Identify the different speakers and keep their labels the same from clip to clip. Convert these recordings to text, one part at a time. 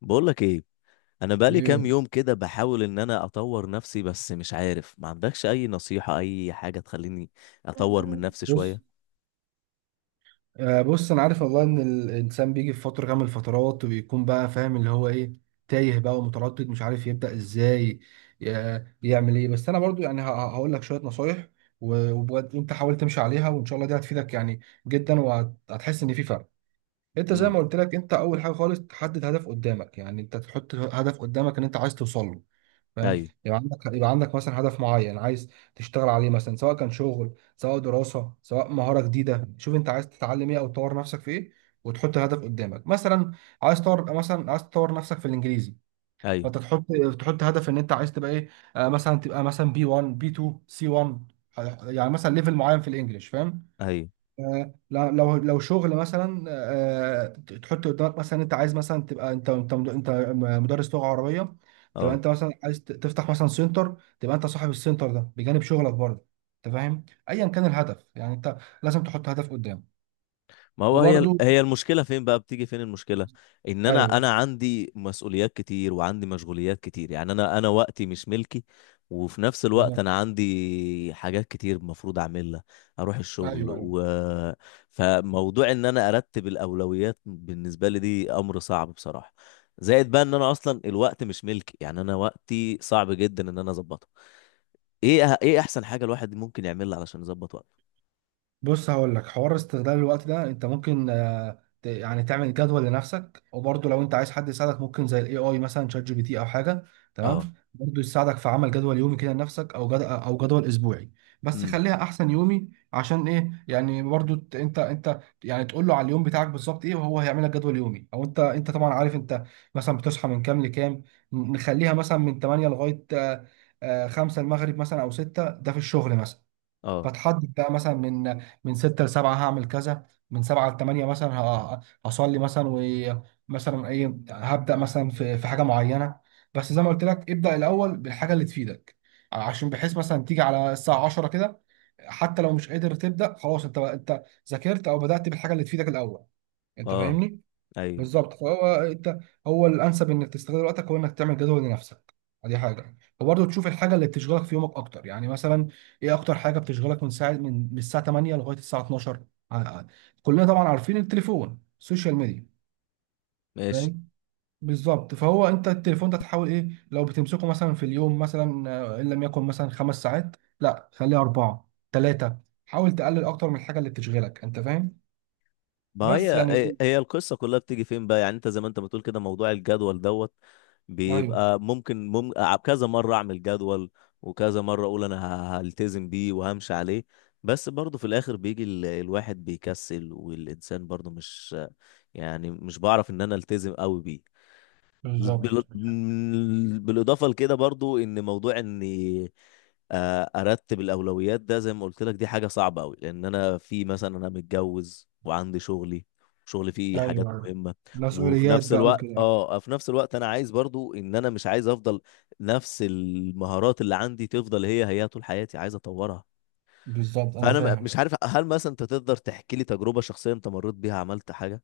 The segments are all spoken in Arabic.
Speaker 1: بقولك ايه؟ انا بقالي كام
Speaker 2: ايه.
Speaker 1: يوم كده بحاول ان انا اطور نفسي، بس مش عارف. ما عندكش اي نصيحة، اي حاجة تخليني اطور من نفسي
Speaker 2: بص
Speaker 1: شوية؟
Speaker 2: بص، انا عارف والله ان الانسان بيجي في فتره كامل الفترات، وبيكون بقى فاهم اللي هو ايه، تايه بقى ومتردد مش عارف يبدا ازاي، يعمل ايه. بس انا برضو هقول لك شويه نصايح، وبجد انت حاول تمشي عليها، وان شاء الله دي هتفيدك يعني جدا، وهتحس ان في فرق. انت زي ما
Speaker 1: امم
Speaker 2: قلت لك، انت اول حاجه خالص تحدد هدف قدامك، يعني انت تحط هدف قدامك ان انت عايز توصل له. فاهم؟
Speaker 1: ايوه.
Speaker 2: يبقى عندك مثلا هدف معين عايز تشتغل عليه، مثلا سواء كان شغل، سواء دراسة، سواء مهارة جديدة. شوف انت عايز تتعلم ايه او تطور نفسك في ايه، وتحط هدف قدامك. مثلا عايز تطور، مثلا عايز تطور نفسك في الانجليزي،
Speaker 1: ايوه.
Speaker 2: فانت تحط هدف ان انت عايز تبقى ايه. آه، مثلا تبقى مثلا بي 1 بي 2 سي 1، يعني مثلا ليفل معين في الانجليش. فاهم؟
Speaker 1: ايوه.
Speaker 2: لو شغل مثلا، تحط قدامك مثلا انت عايز مثلا تبقى انت مدرس لغه عربيه، تبقى
Speaker 1: اه.
Speaker 2: انت مثلا عايز تفتح مثلا سنتر، تبقى انت صاحب السنتر ده بجانب شغلك برضه. انت فاهم؟ ايا كان الهدف، يعني انت لازم تحط هدف قدام.
Speaker 1: ما هو هي
Speaker 2: وبرضه
Speaker 1: هي المشكلة فين بقى؟ بتيجي فين المشكلة؟ ان انا
Speaker 2: ايوه.
Speaker 1: انا عندي مسؤوليات كتير وعندي مشغوليات كتير، يعني انا وقتي مش ملكي. وفي نفس الوقت
Speaker 2: بالظبط.
Speaker 1: انا عندي حاجات كتير المفروض اعملها، اروح الشغل
Speaker 2: ايوه، ايوه.
Speaker 1: فموضوع ان انا ارتب الاولويات بالنسبة لي دي امر صعب بصراحة. زائد بقى ان انا اصلا الوقت مش ملكي، يعني انا وقتي صعب جدا ان انا اظبطه. ايه احسن حاجة الواحد ممكن يعملها علشان يظبط وقته؟
Speaker 2: بص، هقول لك. حوار استغلال الوقت ده انت ممكن يعني تعمل جدول لنفسك. وبرضه لو انت عايز حد يساعدك، ممكن زي الاي اي، مثلا شات جي بي تي او حاجه. تمام.
Speaker 1: اه.
Speaker 2: برضه يساعدك في عمل جدول يومي كده لنفسك، او جدول اسبوعي. بس
Speaker 1: امم
Speaker 2: خليها احسن يومي، عشان ايه؟ يعني برضه انت يعني تقول له على اليوم بتاعك بالظبط ايه، وهو هيعمل لك جدول يومي. او انت طبعا عارف انت مثلا بتصحى من كام لكام. نخليها مثلا من 8 لغايه 5 المغرب مثلا او 6، ده في الشغل مثلا.
Speaker 1: اه.
Speaker 2: فتحدد بقى مثلا من 6 ل 7 هعمل كذا، من 7 ل 8 مثلا هصلي مثلا. ومثلا ايه، هبدأ مثلا في حاجة معينة. بس زي ما قلت لك ابدأ الأول بالحاجة اللي تفيدك، عشان بحيث مثلا تيجي على الساعة 10 كده، حتى لو مش قادر تبدأ خلاص، انت ذاكرت او بدأت بالحاجة اللي تفيدك الأول. انت
Speaker 1: اه.
Speaker 2: فاهمني؟
Speaker 1: ايوه.
Speaker 2: بالظبط. فهو انت، هو الانسب انك تستغل وقتك، هو انك تعمل جدول لنفسك. دي حاجه. وبرضه تشوف الحاجه اللي بتشغلك في يومك اكتر، يعني مثلا ايه اكتر حاجه بتشغلك، من ساعه، من الساعه 8 لغايه الساعه 12. ع- ع- كلنا طبعا عارفين التليفون، السوشيال ميديا.
Speaker 1: ماشي.
Speaker 2: فاهم. بالظبط. فهو انت التليفون ده تحاول ايه، لو بتمسكه مثلا في اليوم مثلا، ان لم يكن مثلا 5 ساعات، لا خليه 4، 3. حاول تقلل اكتر من الحاجه اللي بتشغلك. انت فاهم؟
Speaker 1: ما هي
Speaker 2: بس يعني.
Speaker 1: هي هي القصة كلها بتيجي فين بقى؟ يعني انت زي ما انت بتقول كده، موضوع الجدول دوت
Speaker 2: ايوه.
Speaker 1: بيبقى ممكن كذا مرة اعمل جدول وكذا مرة اقول انا هلتزم بيه وهمشي عليه، بس برضه في الاخر بيجي الواحد بيكسل والانسان برضه مش، يعني مش بعرف ان انا التزم قوي بيه.
Speaker 2: بالظبط.
Speaker 1: بالاضافه لكده برضو ان موضوع اني ارتب الاولويات ده زي ما قلت لك دي حاجه صعبه قوي، لان انا في مثلا انا متجوز وعندي شغلي، شغلي فيه حاجات
Speaker 2: ايوه.
Speaker 1: مهمه. وفي
Speaker 2: مسؤوليات
Speaker 1: نفس
Speaker 2: بقى
Speaker 1: الوقت
Speaker 2: وكده.
Speaker 1: في نفس الوقت انا عايز برضو ان انا مش عايز افضل نفس المهارات اللي عندي تفضل هي طول حياتي، عايز اطورها.
Speaker 2: بالظبط، انا
Speaker 1: فانا
Speaker 2: فاهم.
Speaker 1: مش عارف، هل مثلا انت تقدر تحكي لي تجربه شخصيه انت مريت بيها عملت حاجه؟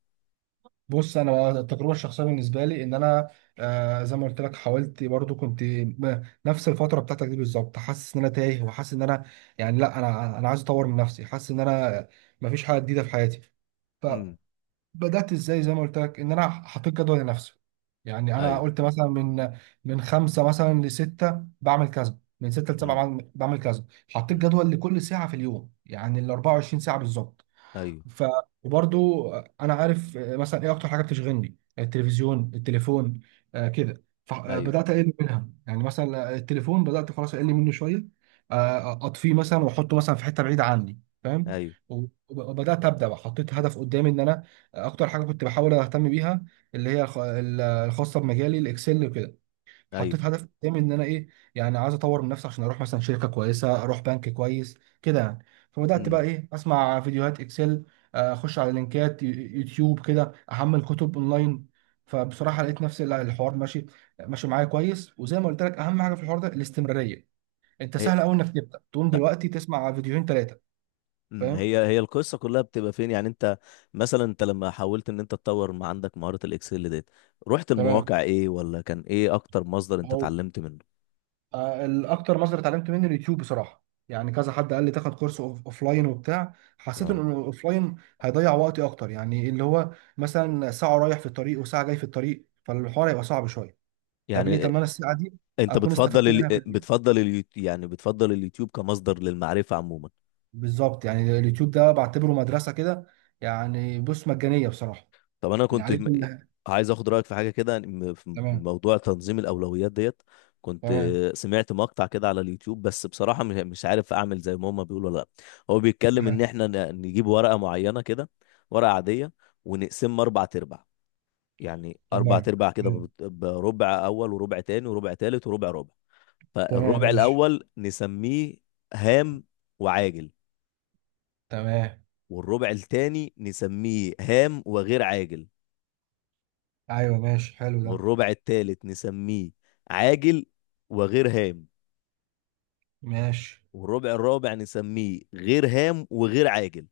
Speaker 2: بص، انا بقى التجربه الشخصيه بالنسبه لي، ان انا، آه، زي ما قلت لك، حاولت برضو، كنت نفس الفتره بتاعتك دي بالظبط، حاسس ان انا تايه، وحاسس ان انا يعني، لا انا عايز اطور من نفسي، حاسس ان انا مفيش حاجه جديده في حياتي.
Speaker 1: امم
Speaker 2: فبدات ازاي؟ زي ما قلت لك، ان انا حطيت جدول لنفسي. يعني انا
Speaker 1: ايوه.
Speaker 2: قلت مثلا من خمسه مثلا لسته بعمل كذا، من سته لسبعه
Speaker 1: امم
Speaker 2: بعمل كذا. حطيت جدول لكل ساعه في اليوم، يعني ال 24 ساعه بالظبط.
Speaker 1: ايوه.
Speaker 2: ف، وبرضو انا عارف، مثلا ايه اكتر حاجه بتشغلني؟ التلفزيون، التليفون، آه كده.
Speaker 1: ايوه.
Speaker 2: فبدات اقل منها، يعني مثلا التليفون بدات خلاص اقل منه شويه. اطفيه مثلا واحطه مثلا في حته بعيده عني. فاهم.
Speaker 1: ايوه.
Speaker 2: وبدات ابدا بقى. حطيت هدف قدامي ان انا اكتر حاجه كنت بحاول اهتم بيها، اللي هي الخاصه بمجالي، الاكسل وكده.
Speaker 1: ايوه.
Speaker 2: حطيت هدف قدامي ان انا ايه، يعني عايز اطور من نفسي، عشان اروح مثلا شركه كويسه، اروح بنك كويس كده يعني. فبدات بقى
Speaker 1: امم
Speaker 2: ايه، اسمع فيديوهات اكسل، اخش على لينكات يوتيوب كده، احمل كتب اونلاين. فبصراحه لقيت نفسي لا، الحوار ماشي ماشي معايا كويس. وزي ما قلت لك اهم حاجه في الحوار ده الاستمراريه. انت
Speaker 1: هي
Speaker 2: سهل قوي انك تبدا تقوم دلوقتي تسمع فيديوهين، ثلاثه. فاهم.
Speaker 1: هي القصه كلها بتبقى فين يعني انت مثلا؟ انت لما حاولت ان انت تطور ما عندك مهاره الاكسل ديت، رحت المواقع
Speaker 2: تمام.
Speaker 1: ايه؟ ولا كان ايه اكتر مصدر انت اتعلمت منه؟
Speaker 2: الاكتر مصدر اتعلمت منه اليوتيوب بصراحه. يعني كذا حد قال لي تاخد كورس اوف لاين وبتاع، حسيت ان
Speaker 1: اه،
Speaker 2: الاوف لاين هيضيع وقتي اكتر. يعني اللي هو مثلا ساعه رايح في الطريق وساعه جاي في الطريق، فالحوار هيبقى صعب شويه. طب ليه؟
Speaker 1: يعني
Speaker 2: طب ما انا الساعه دي
Speaker 1: انت
Speaker 2: اكون استفدت منها في البيت.
Speaker 1: بتفضل اليوتيوب؟ يعني بتفضل اليوتيوب كمصدر للمعرفه عموما؟
Speaker 2: بالظبط. يعني اليوتيوب ده بعتبره مدرسه كده، يعني بص مجانيه بصراحه،
Speaker 1: طب انا
Speaker 2: يعني
Speaker 1: كنت
Speaker 2: عليه كل حاجة.
Speaker 1: عايز اخد رايك في حاجه كده، في
Speaker 2: تمام
Speaker 1: موضوع تنظيم الاولويات ديت. كنت
Speaker 2: تمام.
Speaker 1: سمعت مقطع كده على اليوتيوب، بس بصراحه مش عارف اعمل زي ما هما بيقولوا ولا لا. هو بيتكلم ان
Speaker 2: ماشي.
Speaker 1: احنا نجيب ورقه معينه كده، ورقه عاديه، ونقسمها اربع تربع. يعني اربع
Speaker 2: تمام.
Speaker 1: تربع كده،
Speaker 2: تمام.
Speaker 1: بربع اول وربع تاني وربع تالت وربع ربع.
Speaker 2: تمام،
Speaker 1: فالربع
Speaker 2: ماشي.
Speaker 1: الاول نسميه هام وعاجل،
Speaker 2: تمام.
Speaker 1: والربع التاني نسميه هام وغير عاجل،
Speaker 2: ايوه ماشي، حلو ده.
Speaker 1: والربع التالت نسميه عاجل وغير هام،
Speaker 2: ماشي.
Speaker 1: والربع الرابع نسميه غير هام وغير عاجل.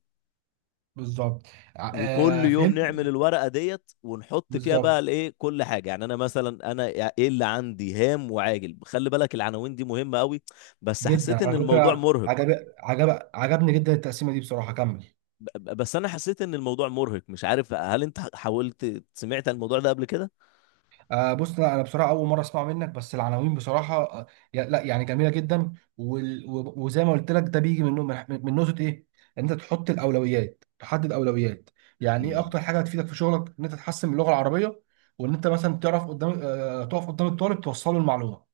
Speaker 2: بالظبط.
Speaker 1: وكل يوم
Speaker 2: فهمت.
Speaker 1: نعمل الورقة ديت ونحط فيها بقى
Speaker 2: بالظبط
Speaker 1: الايه، كل حاجة. يعني انا مثلا، انا ايه اللي عندي هام وعاجل؟ خلي بالك العناوين دي مهمة قوي. بس
Speaker 2: جدا.
Speaker 1: حسيت ان
Speaker 2: على
Speaker 1: الموضوع
Speaker 2: فكره
Speaker 1: مرهق.
Speaker 2: عجبني جدا التقسيمه دي بصراحه. كمل.
Speaker 1: بس انا حسيت ان الموضوع مرهق. مش عارف، هل انت حاولت سمعت عن الموضوع ده قبل كده؟
Speaker 2: آه بص، لا انا بصراحه اول مره اسمع منك، بس العناوين بصراحه آه، لا يعني جميله جدا. وزي ما قلت لك ده بيجي من، من نقطه ايه، ان انت تحط الاولويات، تحدد اولويات. يعني ايه
Speaker 1: مم.
Speaker 2: اكتر حاجه هتفيدك في شغلك؟ ان انت تحسن من اللغه العربيه، وان انت مثلا تعرف قدام، آه، تقف قدام الطالب توصله المعلومه.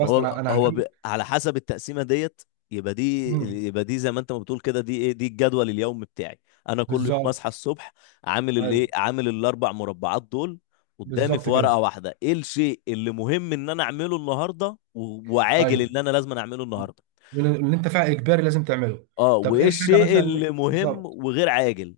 Speaker 1: ما هو
Speaker 2: انا انا هكمل.
Speaker 1: على حسب التقسيمه ديت، يبقى دي
Speaker 2: مم.
Speaker 1: يبقى دي زي ما انت ما بتقول كده، دي ايه، دي الجدول اليومي بتاعي. انا كل يوم اصحى
Speaker 2: بالظبط.
Speaker 1: الصبح عامل الايه،
Speaker 2: ايوه.
Speaker 1: عامل الاربع مربعات دول قدامي
Speaker 2: بالظبط
Speaker 1: في ورقه
Speaker 2: كده.
Speaker 1: واحده. ايه الشيء اللي مهم ان انا اعمله النهارده وعاجل ان
Speaker 2: ايوه.
Speaker 1: انا لازم اعمله النهارده،
Speaker 2: اللي انت فعلا اجباري لازم تعمله.
Speaker 1: اه،
Speaker 2: طب ايه
Speaker 1: وايه
Speaker 2: الحاجه
Speaker 1: الشيء
Speaker 2: مثلا
Speaker 1: اللي مهم
Speaker 2: بالظبط.
Speaker 1: وغير عاجل.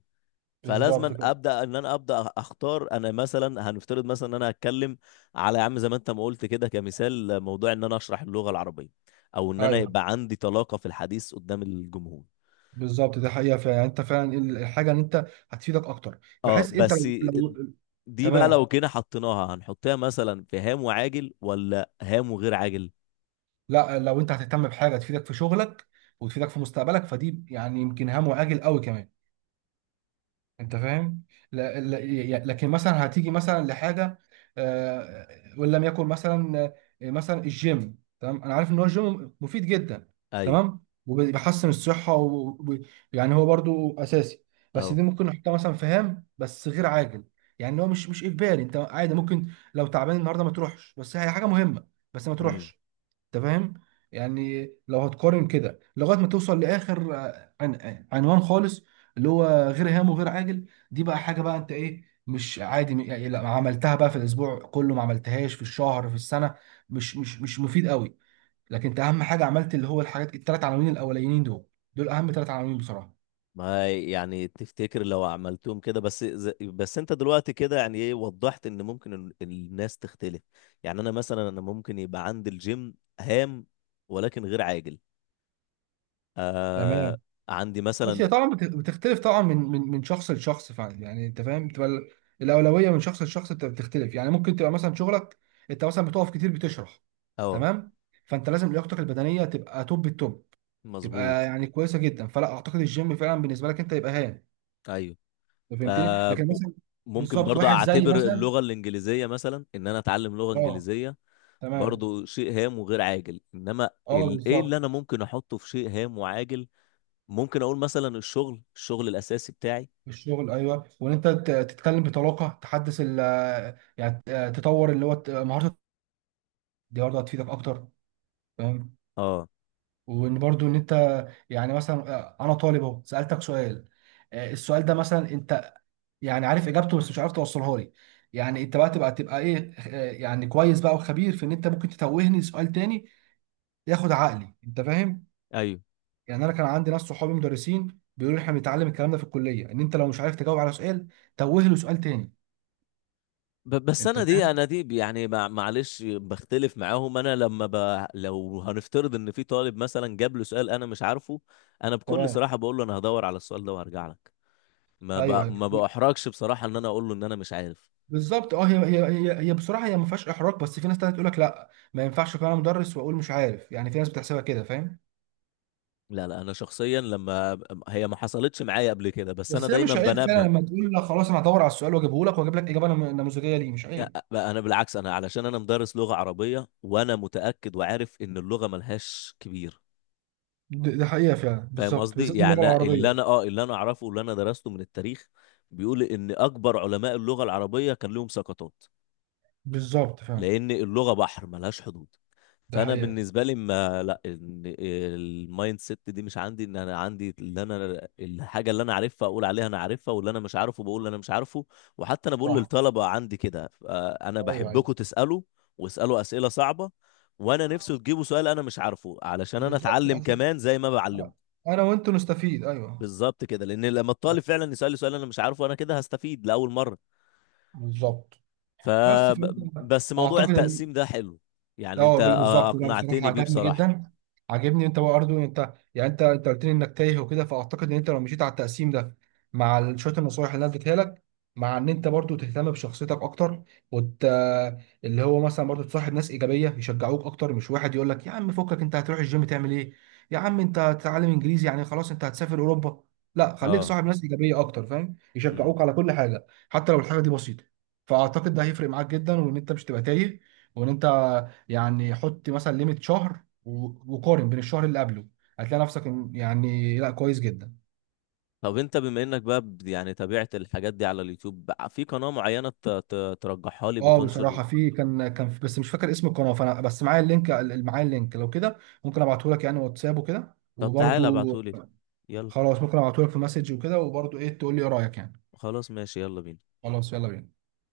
Speaker 2: بالظبط
Speaker 1: فلازما
Speaker 2: كده.
Speaker 1: ابدا ان انا ابدا اختار انا مثلا، هنفترض مثلا ان انا هتكلم على، يا عم زي ما انت ما قلت كده كمثال، موضوع ان انا اشرح اللغه العربيه، او ان انا
Speaker 2: ايوه.
Speaker 1: يبقى عندي طلاقه في الحديث قدام الجمهور.
Speaker 2: بالظبط، ده حقيقه فعلا، يعني انت فعلا ايه الحاجه اللي انت هتفيدك اكتر،
Speaker 1: اه
Speaker 2: بحيث انت لو
Speaker 1: بس
Speaker 2: لو-
Speaker 1: دي بقى لو
Speaker 2: تمام.
Speaker 1: كده حطيناها، هنحطها مثلا في هام وعاجل ولا هام وغير عاجل؟
Speaker 2: لا، لو انت هتهتم بحاجه تفيدك في شغلك وتفيدك في مستقبلك، فدي يعني يمكن هام وعاجل قوي كمان. انت فاهم؟ لا، لكن مثلا هتيجي مثلا لحاجه، آه، وان لم يكن مثلا، مثلا الجيم، تمام، انا عارف ان هو الجيم مفيد جدا،
Speaker 1: ايوه.
Speaker 2: تمام، وبيحسن الصحه، ويعني هو برضو اساسي، بس
Speaker 1: اهو.
Speaker 2: دي ممكن نحطها مثلا في هام بس غير عاجل. يعني هو مش اجباري، انت عادي ممكن لو تعبان النهارده ما تروحش، بس هي حاجه مهمه، بس ما تروحش. انت فاهم. يعني لو هتقارن كده لغايه ما توصل لاخر، آه، عن آه، عنوان خالص، اللي هو غير هام وغير عاجل، دي بقى حاجه بقى انت ايه، مش عادي، يعني لا عملتها بقى في الاسبوع كله، ما عملتهاش في الشهر، في السنه، مش مفيد قوي. لكن انت اهم حاجه عملت اللي هو الحاجات الثلاث عناوين الاولانيين دول، دول اهم ثلاث عناوين بصراحه.
Speaker 1: ما يعني تفتكر لو عملتهم كده بس، بس انت دلوقتي كده يعني ايه وضحت ان ممكن الناس تختلف. يعني انا مثلا، انا ممكن يبقى عندي الجيم هام ولكن غير عاجل. آه.
Speaker 2: تمام.
Speaker 1: عندي
Speaker 2: بص، هي
Speaker 1: مثلا،
Speaker 2: طبعا بتختلف طبعا من شخص لشخص فعلا. يعني انت فاهم بتبقى الاولويه من شخص لشخص بتختلف. يعني ممكن تبقى مثلا شغلك انت مثلا بتقف كتير بتشرح،
Speaker 1: اه،
Speaker 2: تمام، فانت لازم لياقتك البدنيه تبقى توب التوب، تبقى
Speaker 1: مظبوط.
Speaker 2: يعني كويسه جدا، فلا اعتقد الجيم فعلا بالنسبه لك انت يبقى هام.
Speaker 1: ايوه.
Speaker 2: أنت
Speaker 1: ف
Speaker 2: فهمتني. لكن مثلا،
Speaker 1: ممكن
Speaker 2: بالظبط
Speaker 1: برضه
Speaker 2: واحد زي
Speaker 1: اعتبر
Speaker 2: مثلا،
Speaker 1: اللغة الانجليزية مثلا، ان انا اتعلم لغة
Speaker 2: اه،
Speaker 1: انجليزية،
Speaker 2: تمام.
Speaker 1: برضه شيء هام وغير عاجل. انما
Speaker 2: اه
Speaker 1: ايه
Speaker 2: بالظبط.
Speaker 1: اللي انا ممكن احطه في شيء هام وعاجل؟ ممكن اقول مثلا الشغل، الشغل الاساسي بتاعي.
Speaker 2: الشغل، ايوه، وان انت تتكلم بطلاقه، تحدث ال، يعني تطور اللي هو مهارات. دي برضه هتفيدك اكتر. فاهم.
Speaker 1: اه.
Speaker 2: وان برضو ان انت يعني، مثلا، انا طالب اهو سالتك سؤال، السؤال ده مثلا انت يعني عارف اجابته بس مش عارف توصلها لي، يعني انت بقى تبقى ايه، يعني كويس بقى وخبير في ان انت ممكن تتوهني سؤال تاني، ياخد عقلي. انت فاهم.
Speaker 1: ايوه.
Speaker 2: يعني انا كان عندي ناس صحابي مدرسين بيقولوا لي احنا بنتعلم الكلام ده في الكليه، ان انت لو مش عارف تجاوب على سؤال، توه له سؤال تاني.
Speaker 1: بس
Speaker 2: انت
Speaker 1: انا دي،
Speaker 2: فاهم.
Speaker 1: معلش بختلف معاهم. انا لما لو هنفترض ان في طالب مثلا جاب له سؤال انا مش عارفه، انا بكل
Speaker 2: تمام.
Speaker 1: صراحه بقول له انا هدور على السؤال ده وهرجع لك. ما
Speaker 2: ايوه، ايوه م-
Speaker 1: باحرجش بصراحه ان انا اقول له ان انا مش عارف.
Speaker 2: بالظبط، اه، هي بصراحه هي ما فيهاش احراج، بس في ناس تانية تقول لك لا ما ينفعش اكون انا مدرس واقول مش عارف، يعني في ناس بتحسبها كده. فاهم.
Speaker 1: لا انا شخصيا لما، هي ما حصلتش معايا قبل كده، بس انا
Speaker 2: بس هي
Speaker 1: دايما
Speaker 2: مش عيب
Speaker 1: بنبه.
Speaker 2: فعلا، لما تقول لا خلاص انا هدور على السؤال واجيبه لك، واجيب لك اجابه نموذجيه، ليه مش عيب.
Speaker 1: انا بالعكس، انا علشان انا مدرس لغه عربيه، وانا متاكد وعارف ان اللغه ملهاش كبير.
Speaker 2: ده حقيقة فعلا،
Speaker 1: فاهم
Speaker 2: بالظبط،
Speaker 1: قصدي؟
Speaker 2: بالذات اللغة
Speaker 1: يعني اللي
Speaker 2: العربية.
Speaker 1: انا اللي انا اعرفه واللي انا درسته من التاريخ، بيقول ان اكبر علماء اللغه العربيه كان لهم سقطات،
Speaker 2: بالظبط فعلا.
Speaker 1: لان اللغه بحر ملهاش حدود.
Speaker 2: ده
Speaker 1: فانا
Speaker 2: حقيقه.
Speaker 1: بالنسبه لي، ما لا، إن المايند سيت دي مش عندي. ان انا عندي اللي انا الحاجه اللي انا عارفها اقول عليها انا عارفها، واللي انا مش عارفه بقول اللي انا مش عارفه. وحتى انا بقول
Speaker 2: صح.
Speaker 1: للطلبه عندي كده، انا
Speaker 2: ايوه، ايوه.
Speaker 1: بحبكم تسالوا، واسالوا اسئله صعبه، وانا نفسي تجيبوا سؤال انا مش عارفه، علشان انا
Speaker 2: بالظبط،
Speaker 1: اتعلم
Speaker 2: عشان
Speaker 1: كمان زي ما بعلمكم.
Speaker 2: انا وانت نستفيد. ايوه.
Speaker 1: بالظبط كده، لان لما الطالب فعلا يسأل لي سؤال انا مش عارفه، انا كده هستفيد لاول مره.
Speaker 2: بالظبط.
Speaker 1: ف
Speaker 2: بس فهمت.
Speaker 1: بس موضوع
Speaker 2: اعتقد ان،
Speaker 1: التقسيم ده حلو، يعني
Speaker 2: اه،
Speaker 1: انت
Speaker 2: بالظبط، لا بصراحه
Speaker 1: اقنعتني بيه
Speaker 2: عجبني
Speaker 1: بصراحه.
Speaker 2: جدا. عجبني انت برضه، انت يعني انت قلت لي انك تايه وكده، فاعتقد ان انت لو مشيت على التقسيم ده، مع شويه النصايح اللي انا اديتها لك، مع ان انت برضه تهتم بشخصيتك اكتر، وت... اللي هو مثلا برضه تصاحب ناس ايجابيه يشجعوك اكتر، مش واحد يقول لك يا عم فكك انت هتروح الجيم تعمل ايه، يا عم انت هتتعلم انجليزي يعني خلاص انت هتسافر اوروبا. لا، خليك
Speaker 1: اه.
Speaker 2: صاحب ناس ايجابيه اكتر. فاهم،
Speaker 1: امم
Speaker 2: يشجعوك على كل حاجه حتى لو الحاجه دي بسيطه. فاعتقد ده هيفرق معاك جدا، وان انت مش تبقى تايه، وان انت يعني حط مثلا ليميت شهر، وقارن بين الشهر اللي قبله، هتلاقي نفسك يعني لا كويس جدا.
Speaker 1: طب انت بما انك بقى يعني تابعت الحاجات دي على اليوتيوب بقى، في قناه معينه ترجحها لي
Speaker 2: اه
Speaker 1: بتنشر؟
Speaker 2: بصراحه في، بس مش فاكر اسم القناه، فانا بس معايا اللينك، لو كده ممكن ابعته لك، يعني واتساب وكده
Speaker 1: طب تعالى
Speaker 2: وبرده.
Speaker 1: ابعتهولي. يلا.
Speaker 2: خلاص، ممكن ابعته لك في مسج وكده وبرده، ايه تقول لي ايه رايك يعني.
Speaker 1: خلاص ماشي، يلا بينا.
Speaker 2: خلاص، يلا بينا.